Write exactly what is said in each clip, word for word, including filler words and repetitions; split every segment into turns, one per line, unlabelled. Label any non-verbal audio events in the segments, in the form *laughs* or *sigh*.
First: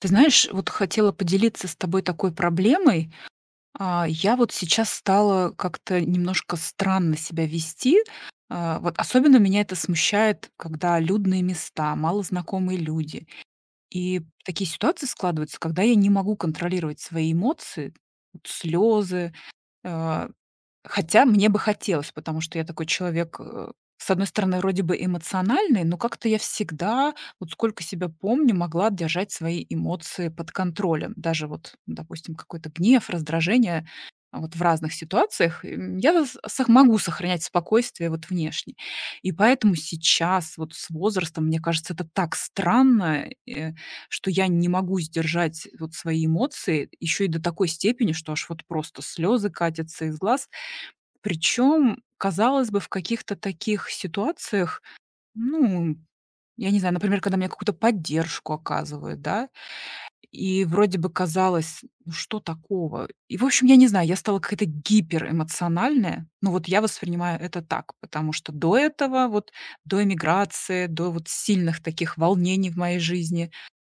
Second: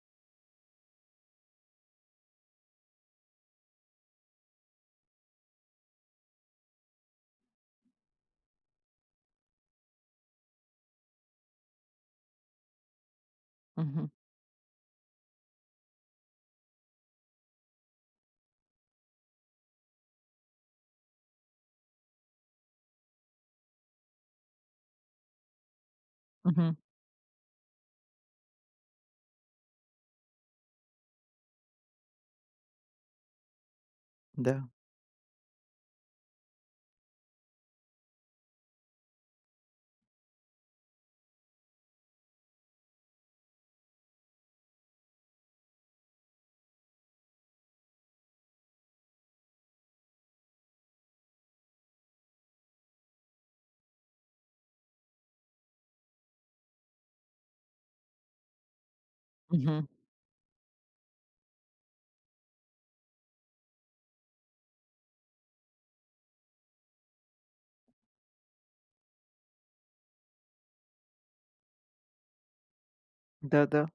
Ты знаешь, вот хотела поделиться с тобой такой проблемой. А, я вот сейчас стала как-то немножко странно себя вести. А, вот особенно меня это смущает, когда людные места, малознакомые люди.
Мгм.
И такие ситуации складываются, когда я не могу контролировать свои эмоции, вот слезы, а, хотя мне бы хотелось, потому что я такой человек, э, с одной стороны, вроде бы эмоциональный, но как-то я
Мгм.
всегда, вот сколько себя помню, могла держать свои эмоции под контролем. Даже вот, допустим, какой-то гнев, раздражение а, вот в
Да.
разных ситуациях, м, я с- сох- могу сохранять спокойствие вот внешне. И поэтому сейчас вот с возрастом, мне кажется, это так странно, э, что я не могу сдержать вот свои эмоции еще и до такой степени, что аж вот просто слезы катятся из глаз, причем, казалось бы, в каких-то таких ситуациях, ну, я не знаю, например, когда мне какую-то поддержку оказывают, да,
Мгм.
и вроде бы казалось, ну что такого? И, в общем, я не знаю, я стала какая-то гиперэмоциональная. Ну, вот я воспринимаю это так, потому что до этого, вот до эмиграции, до вот сильных таких волнений в моей жизни,
Да-да.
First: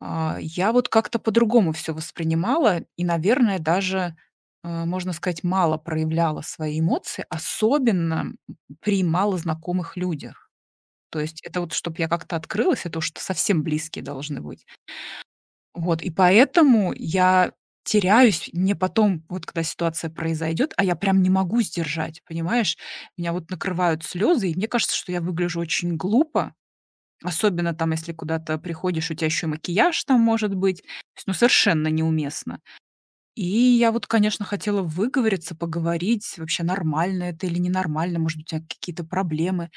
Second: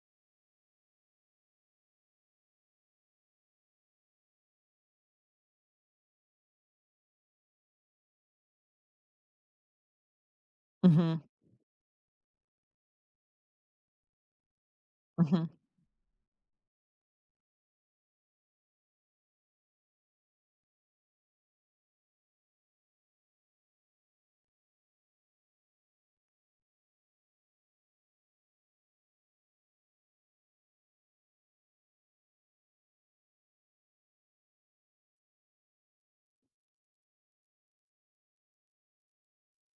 а, я вот как-то по-другому все воспринимала и, наверное, даже, э, можно сказать, мало проявляла свои эмоции, особенно при малознакомых людях. То
Мгм.
есть это вот, чтобы я как-то открылась, это уж совсем близкие должны быть.
Мгм.
Вот, и поэтому я теряюсь, мне потом, вот когда ситуация произойдет, а я прям не могу сдержать, понимаешь? Меня вот накрывают слезы, и мне кажется, что я выгляжу очень глупо. Особенно там, если куда-то приходишь, у тебя еще и макияж там может быть. То есть, ну, совершенно неуместно. И я вот, конечно, хотела выговориться, поговорить, вообще нормально это или ненормально, может, у тя какие-то проблемы.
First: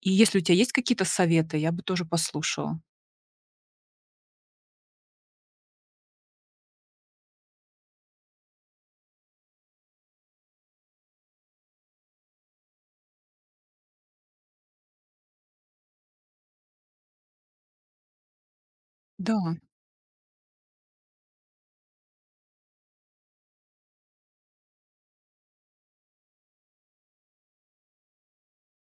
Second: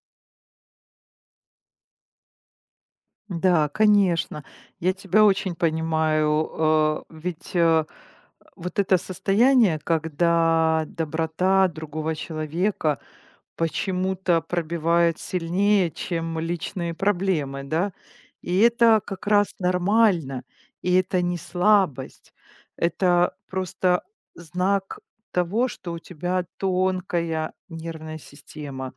И если у тебя есть какие-то советы, я бы тоже послушала.
Да, конечно. Я тебя очень понимаю. Э, ведь, э, вот это состояние, когда доброта другого человека почему-то пробивает сильнее, чем личные проблемы, да. И это как
Да,
раз нормально, и это не слабость. Это просто знак того, что у тебя тонкая нервная система.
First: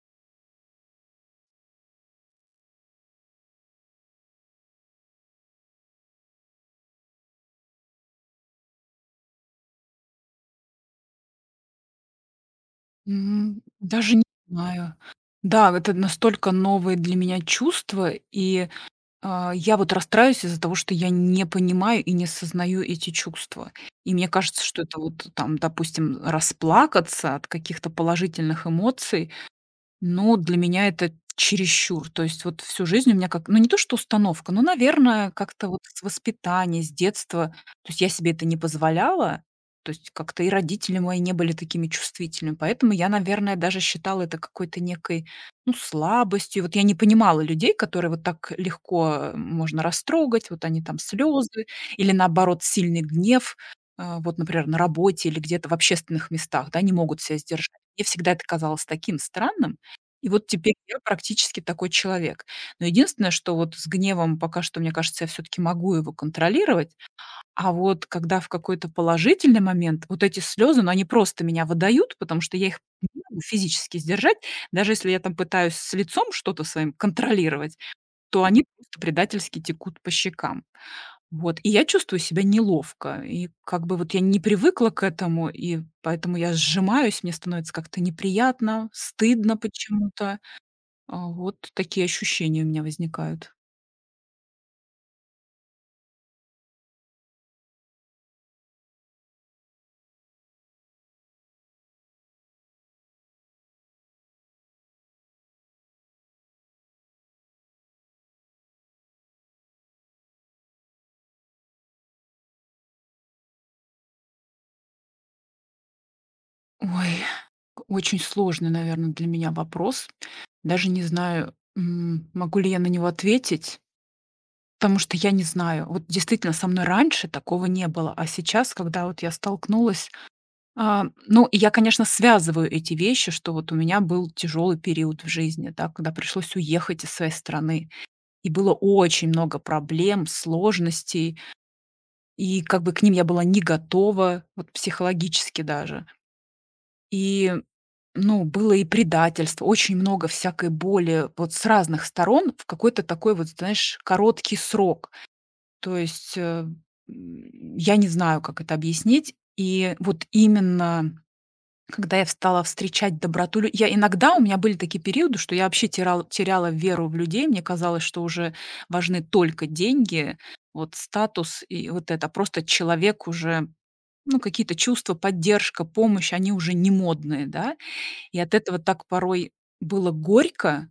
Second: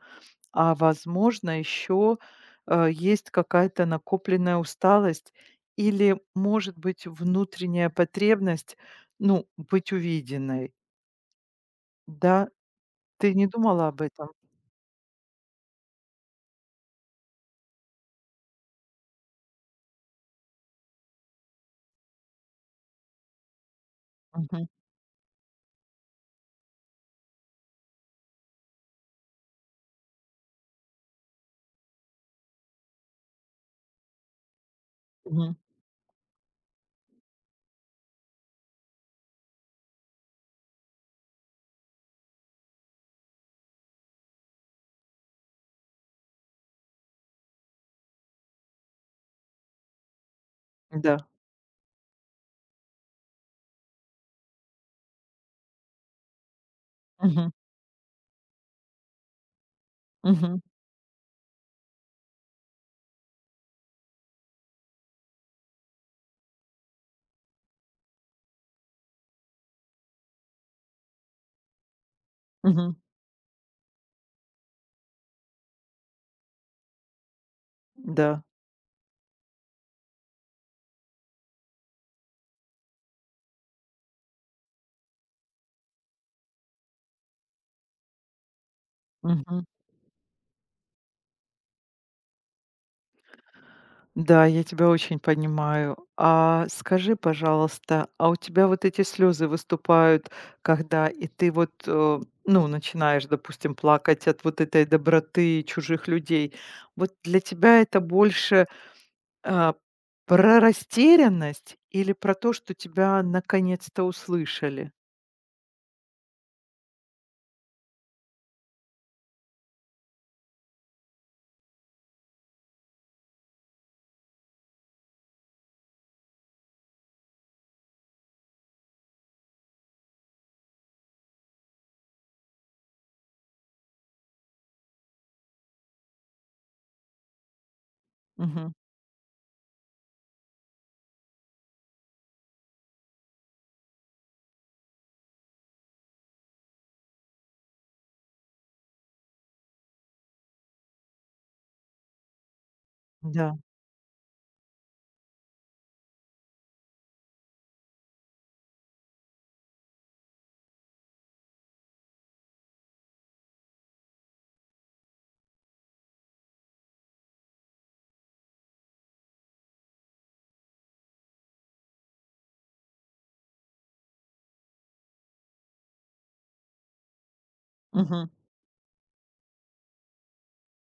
А возможно, еще, э, есть какая-то накопленная усталость или, может быть, внутренняя потребность, ну, быть увиденной. Да, ты не
м,
думала об
даже не
этом?
знаю. Да, это настолько новые для меня чувства, и А, я вот расстраиваюсь из-за того, что я не понимаю и не сознаю эти чувства. И мне кажется,
Мгм,
что это вот там, допустим, расплакаться от каких-то положительных эмоций, ну, для меня это чересчур. То есть вот всю жизнь у меня как ну, не то что установка, но, наверное,
мгм,
как-то вот с воспитания, с детства. То есть я себе это не позволяла. То есть как-то и родители мои не были такими чувствительными. Поэтому я, наверное, даже считала это какой-то некой, ну, слабостью. Вот я не понимала людей, которые вот так легко, э, можно растрогать. Вот они там
да,
слезы или, наоборот, сильный гнев, э, вот, например, на работе или где-то в общественных местах, да, не могут себя
мгм,
сдержать. Мне всегда это казалось таким странным. И вот
мгм,
теперь я практически такой человек. Но единственное, что вот с гневом пока что, мне кажется, я все таки могу его контролировать. А вот когда в какой-то положительный момент вот эти слезы, ну, они просто меня выдают, потому что я их
мгм,
не могу физически сдержать. Даже если я там пытаюсь с лицом что-то своим контролировать,
да,
то они просто предательски текут по щекам. Вот. И я чувствую себя неловко. И как бы вот я не привыкла к этому, и поэтому я сжимаюсь, мне становится как-то неприятно, стыдно почему-то. А, вот такие ощущения у меня возникают.
Да, я тебя очень понимаю. А скажи, пожалуйста, а у тебя вот эти слезы выступают, когда и ты вот, э, ну, начинаешь, допустим, плакать от вот этой доброты чужих людей. Вот для тебя это больше а, про растерянность или про то, что тебя наконец-то услышали?
Ой, очень сложный, наверное, для меня вопрос. Даже не знаю, м, могу ли я на него ответить, потому что я не знаю. Вот действительно, со мной раньше такого не было, а сейчас, когда вот я столкнулась, а, ну, и я, конечно, связываю эти вещи, что вот у меня был тяжелый период в жизни, да, когда пришлось уехать из своей страны, и было
Мгм.
очень много проблем, сложностей, и как бы к ним я была не готова, вот психологически даже. И, ну, было и предательство, очень много всякой боли вот с разных сторон в какой-то такой вот,
Да.
знаешь, короткий срок. То есть, э, м, я не знаю, как это объяснить. И вот именно когда я стала встречать доброту лю я иногда у меня были такие периоды, что я вообще терал теряла веру в людей. Мне казалось, что уже важны только деньги, вот статус и вот это. Просто человек уже, ну, какие-то чувства, поддержка, помощь, они уже не модные, да.
Мгм.
И от этого так порой было горько.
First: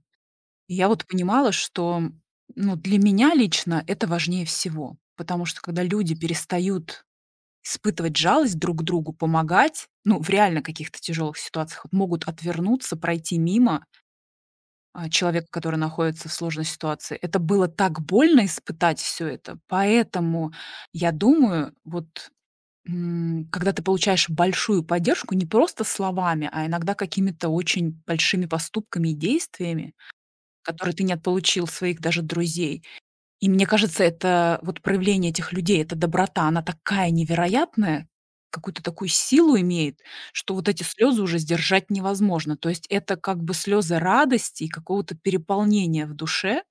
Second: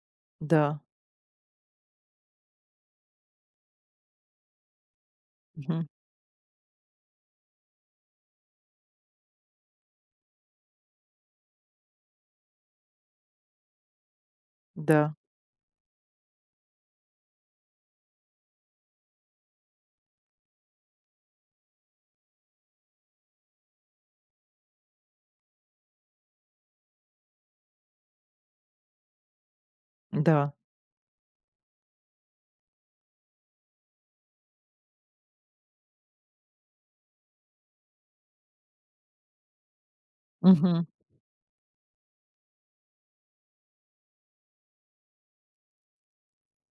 И
Да.
я вот понимала, что, ну, для меня лично это важнее всего. Потому что когда
Мгм.
люди перестают испытывать жалость друг к другу, помогать, ну, в реально каких-то тяжелых ситуациях, вот могут отвернуться, пройти мимо, а,
Да.
человека, который находится в сложной ситуации. Это было так больно испытать все это. Поэтому я думаю, вот М, когда ты получаешь большую поддержку не просто словами, а иногда какими-то очень большими поступками и действиями,
Да.
которые ты не получил своих даже друзей. И мне кажется, это вот проявление этих людей, эта доброта, она такая невероятная, какую-то такую силу имеет, что вот эти
Мгм.
слезы уже сдержать невозможно. То есть это как бы слезы радости и какого-то переполнения в душе.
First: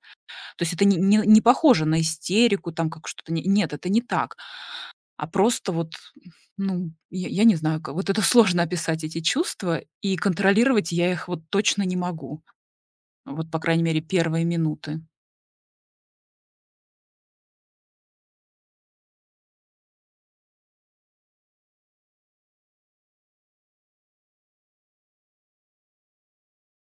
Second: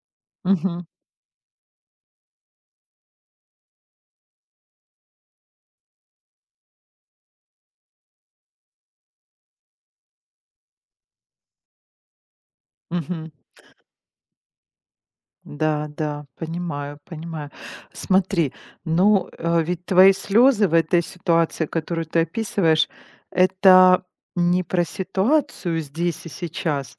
То есть это
Мгм.
не, не- не похоже на истерику, там как что-то. не- Нет, это не так, а просто вот, ну, я я не знаю, как вот это *laughs* сложно описать эти чувства, и контролировать я их вот точно не могу.
Мгм.
Вот, по крайней мере, первые минуты.
Да, да, понимаю, понимаю. Смотри, ну, э, ведь твои слезы в этой ситуации, которую ты описываешь, это не про ситуацию здесь и сейчас,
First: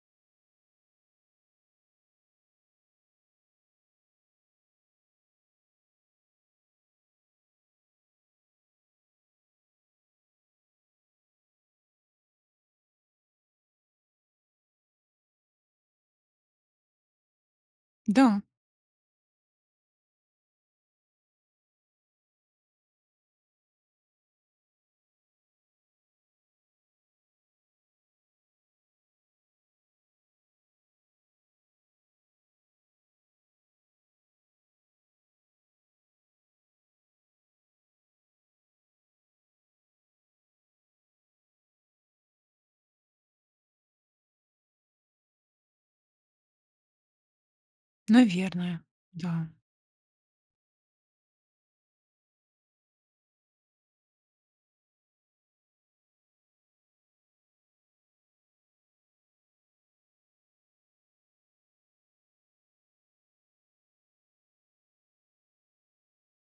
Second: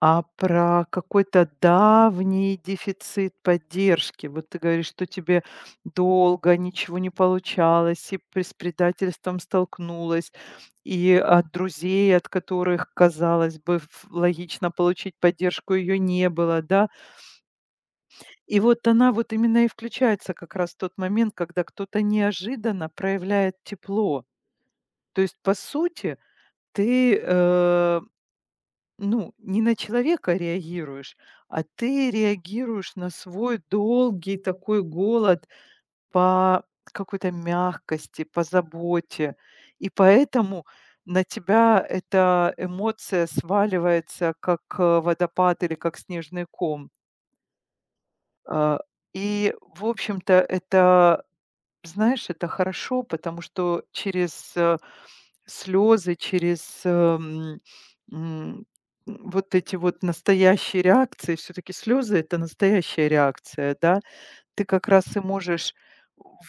а про какой-то давний дефицит поддержки. Вот ты говоришь, что тебе долго ничего не получалось, и при- с предательством столкнулась, и от друзей, от которых, казалось бы, ф- логично получить поддержку, ее не было, да?
Да,
И вот она вот именно и включается как раз в тот момент, когда кто-то неожиданно проявляет тепло. То есть, по сути, ты, э, ну, не на человека реагируешь, а ты реагируешь на свой долгий такой голод по какой-то мягкости, по заботе. И поэтому на тебя эта эмоция сваливается как э, водопад или как снежный ком. А,
наверное, да.
и, в общем-то, это Знаешь, это хорошо, потому что через, э, слезы, через, эм, м, м, вот эти вот настоящие реакции, все-таки слезы- это настоящая реакция, да, ты как раз и можешь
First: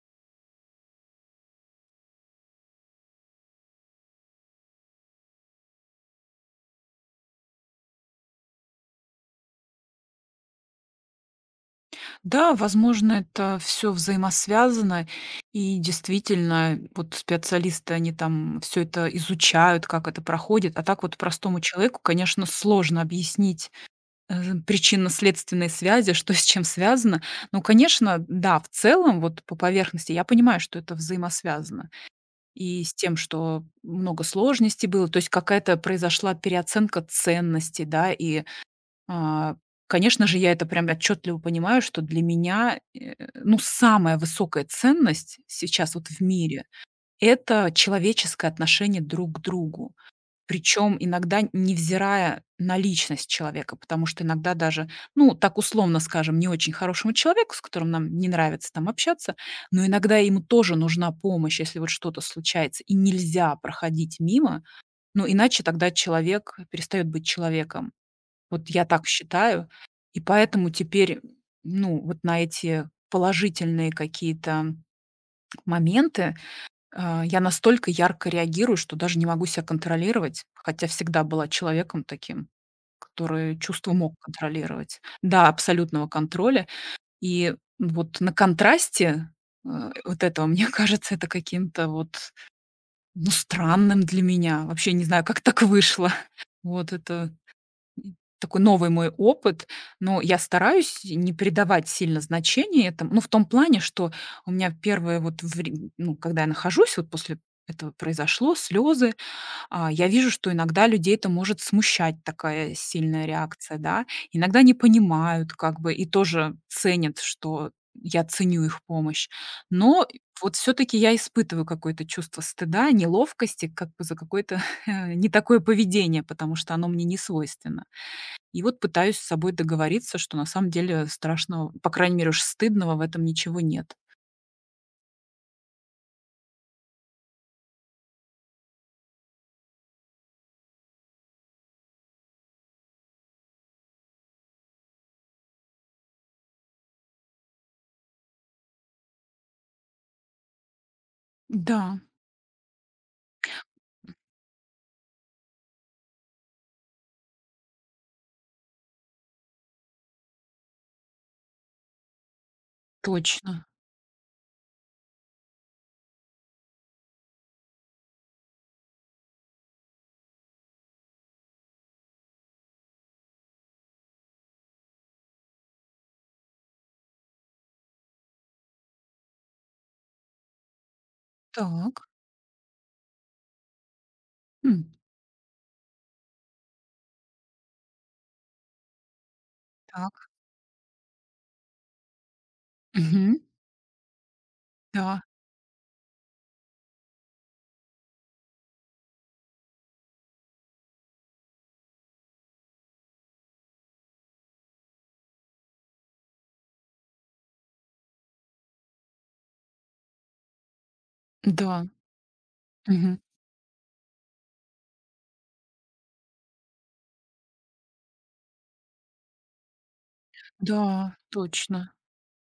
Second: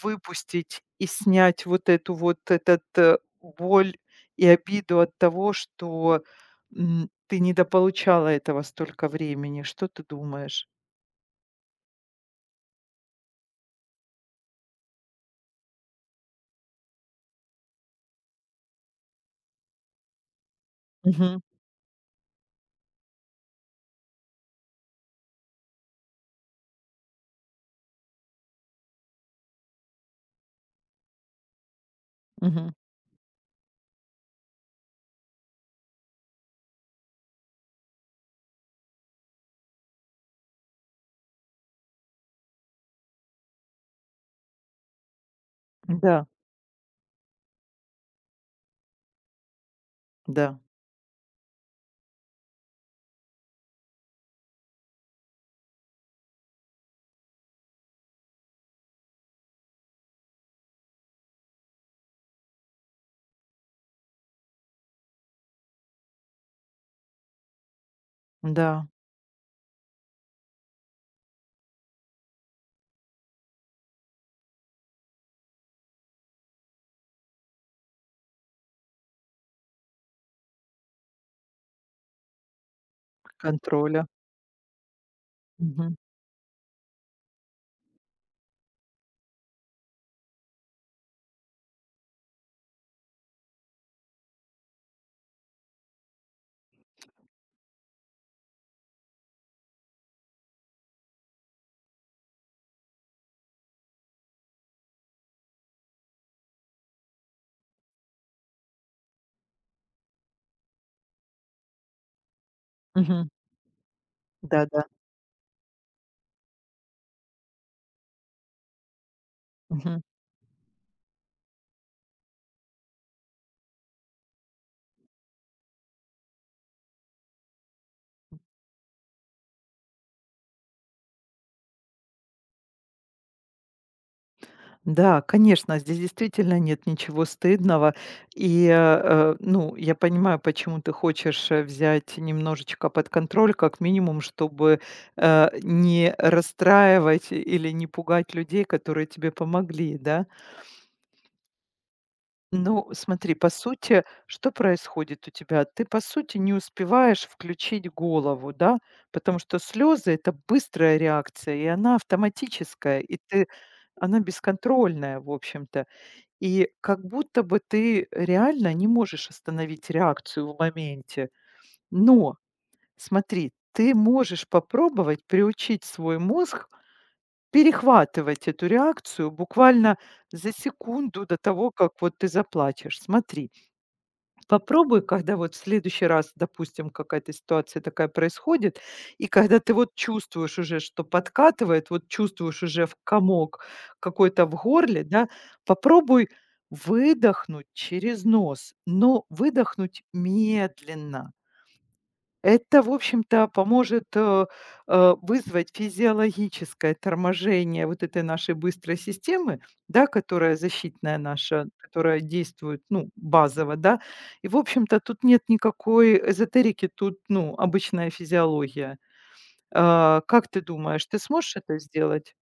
выпустить и снять вот эту вот этот, э, боль и обиду от того, что, м, ты недополучала этого столько времени. Что ты думаешь?
Да, возможно, это все взаимосвязано, и действительно, вот специалисты, они там все это изучают, как это проходит, а так вот
Мгм,
простому человеку, конечно, сложно объяснить э, причинно-следственной связи, что с чем связано. Ну, конечно, да, в целом, вот по поверхности я понимаю, что это взаимосвязано.
мгм.
И с тем, что много сложностей было, то есть какая-то произошла переоценка ценностей, да, и, а, конечно же, я это прям отчетливо понимаю, что для меня, э, ну, самая высокая ценность сейчас вот в
Да,
мире — это человеческое отношение друг к другу.
да,
Причем иногда невзирая на личность человека, потому что иногда даже, ну, так условно скажем, не очень хорошему человеку, с которым нам не нравится там общаться, но иногда ему тоже нужна помощь, если вот что-то случается, и нельзя проходить мимо, ну, иначе тогда человек перестает быть человеком. Вот я
да,
так считаю. И поэтому теперь, ну, вот на эти положительные какие-то моменты а, я настолько ярко реагирую, что даже не могу себя контролировать, хотя всегда была человеком таким, который чувства
контроля.
мог контролировать. Да, абсолютного контроля. И вот на контрасте, э, вот этого, *laughs* мне кажется, это каким-то вот, ну, странным для меня. Вообще не знаю, как так вышло. Вот это такой новый мой опыт, но я стараюсь не придавать сильно значения этому. Ну, в том плане, что у меня первое вот вре ну, когда я нахожусь, вот после этого произошло, слезы, а, я вижу, что иногда людей это может смущать, такая сильная
Мгм.
реакция, да. Иногда не
Да-да.
понимают как бы и тоже ценят, что я ценю их помощь.
Мгм.
Но вот все таки я испытываю какое-то чувство стыда, неловкости как бы за какое-то *laughs* не такое поведение, потому что оно мне не свойственно. И вот пытаюсь с собой договориться, что на самом деле страшного, по крайней мере уж стыдного в этом ничего нет.
Да, конечно, здесь действительно нет ничего стыдного. И, э, э, ну, я понимаю, почему ты хочешь, э, взять немножечко под контроль, как минимум, чтобы, э, не расстраивать или не пугать людей, которые тебе помогли, да?
Да,
Ну, смотри, по сути, что происходит у тебя? Ты, по сути, не успеваешь включить голову, да, потому что слезы это быстрая реакция, и она автоматическая, и ты
точно.
она бесконтрольная, в общем-то. И как будто бы ты реально не можешь остановить реакцию в моменте. Но, смотри, ты можешь попробовать приучить свой мозг перехватывать эту реакцию буквально за секунду до того, как
Так.
вот ты заплачешь. Смотри,
М,
Попробуй, когда вот в следующий раз, допустим, какая-то ситуация такая происходит, и когда ты вот
так.
чувствуешь уже, что подкатывает, вот чувствуешь уже в
Мгм.
комок какой-то в горле,
Да,
да, попробуй выдохнуть через нос, но выдохнуть медленно. Это, в общем-то, поможет, э, э, вызвать физиологическое торможение вот этой нашей быстрой системы, да, которая защитная наша,
да,
которая действует, ну,
мгм.
базово, да. И, в общем-то, тут нет никакой эзотерики, тут, ну, обычная физиология. А, как ты думаешь,
Да,
ты сможешь это
точно.
сделать?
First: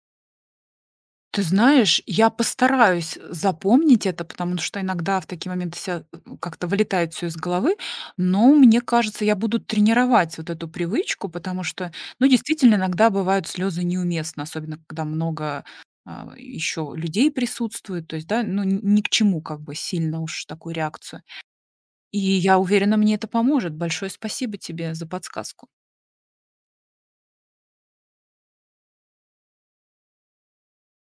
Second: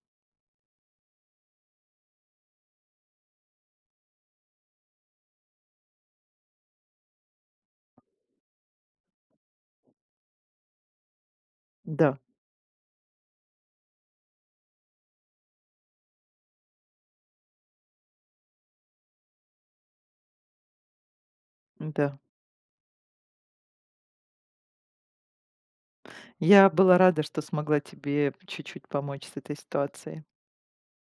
Ты знаешь, я постараюсь запомнить это, потому что иногда в такие моменты ся э, как-то вылетает все из головы, но мне кажется, я буду тренировать вот эту привычку, потому что,
Да,
ну, действительно, иногда бывают слезы неуместно, особенно когда много, а, еще людей присутствует. То есть, да, ну, н ни к чему как бы сильно уж такую реакцию. И
да.
я уверена, мне это поможет. Большое спасибо тебе за подсказку.
Я была рада, что смогла тебе чуть-чуть помочь с этой ситуацией.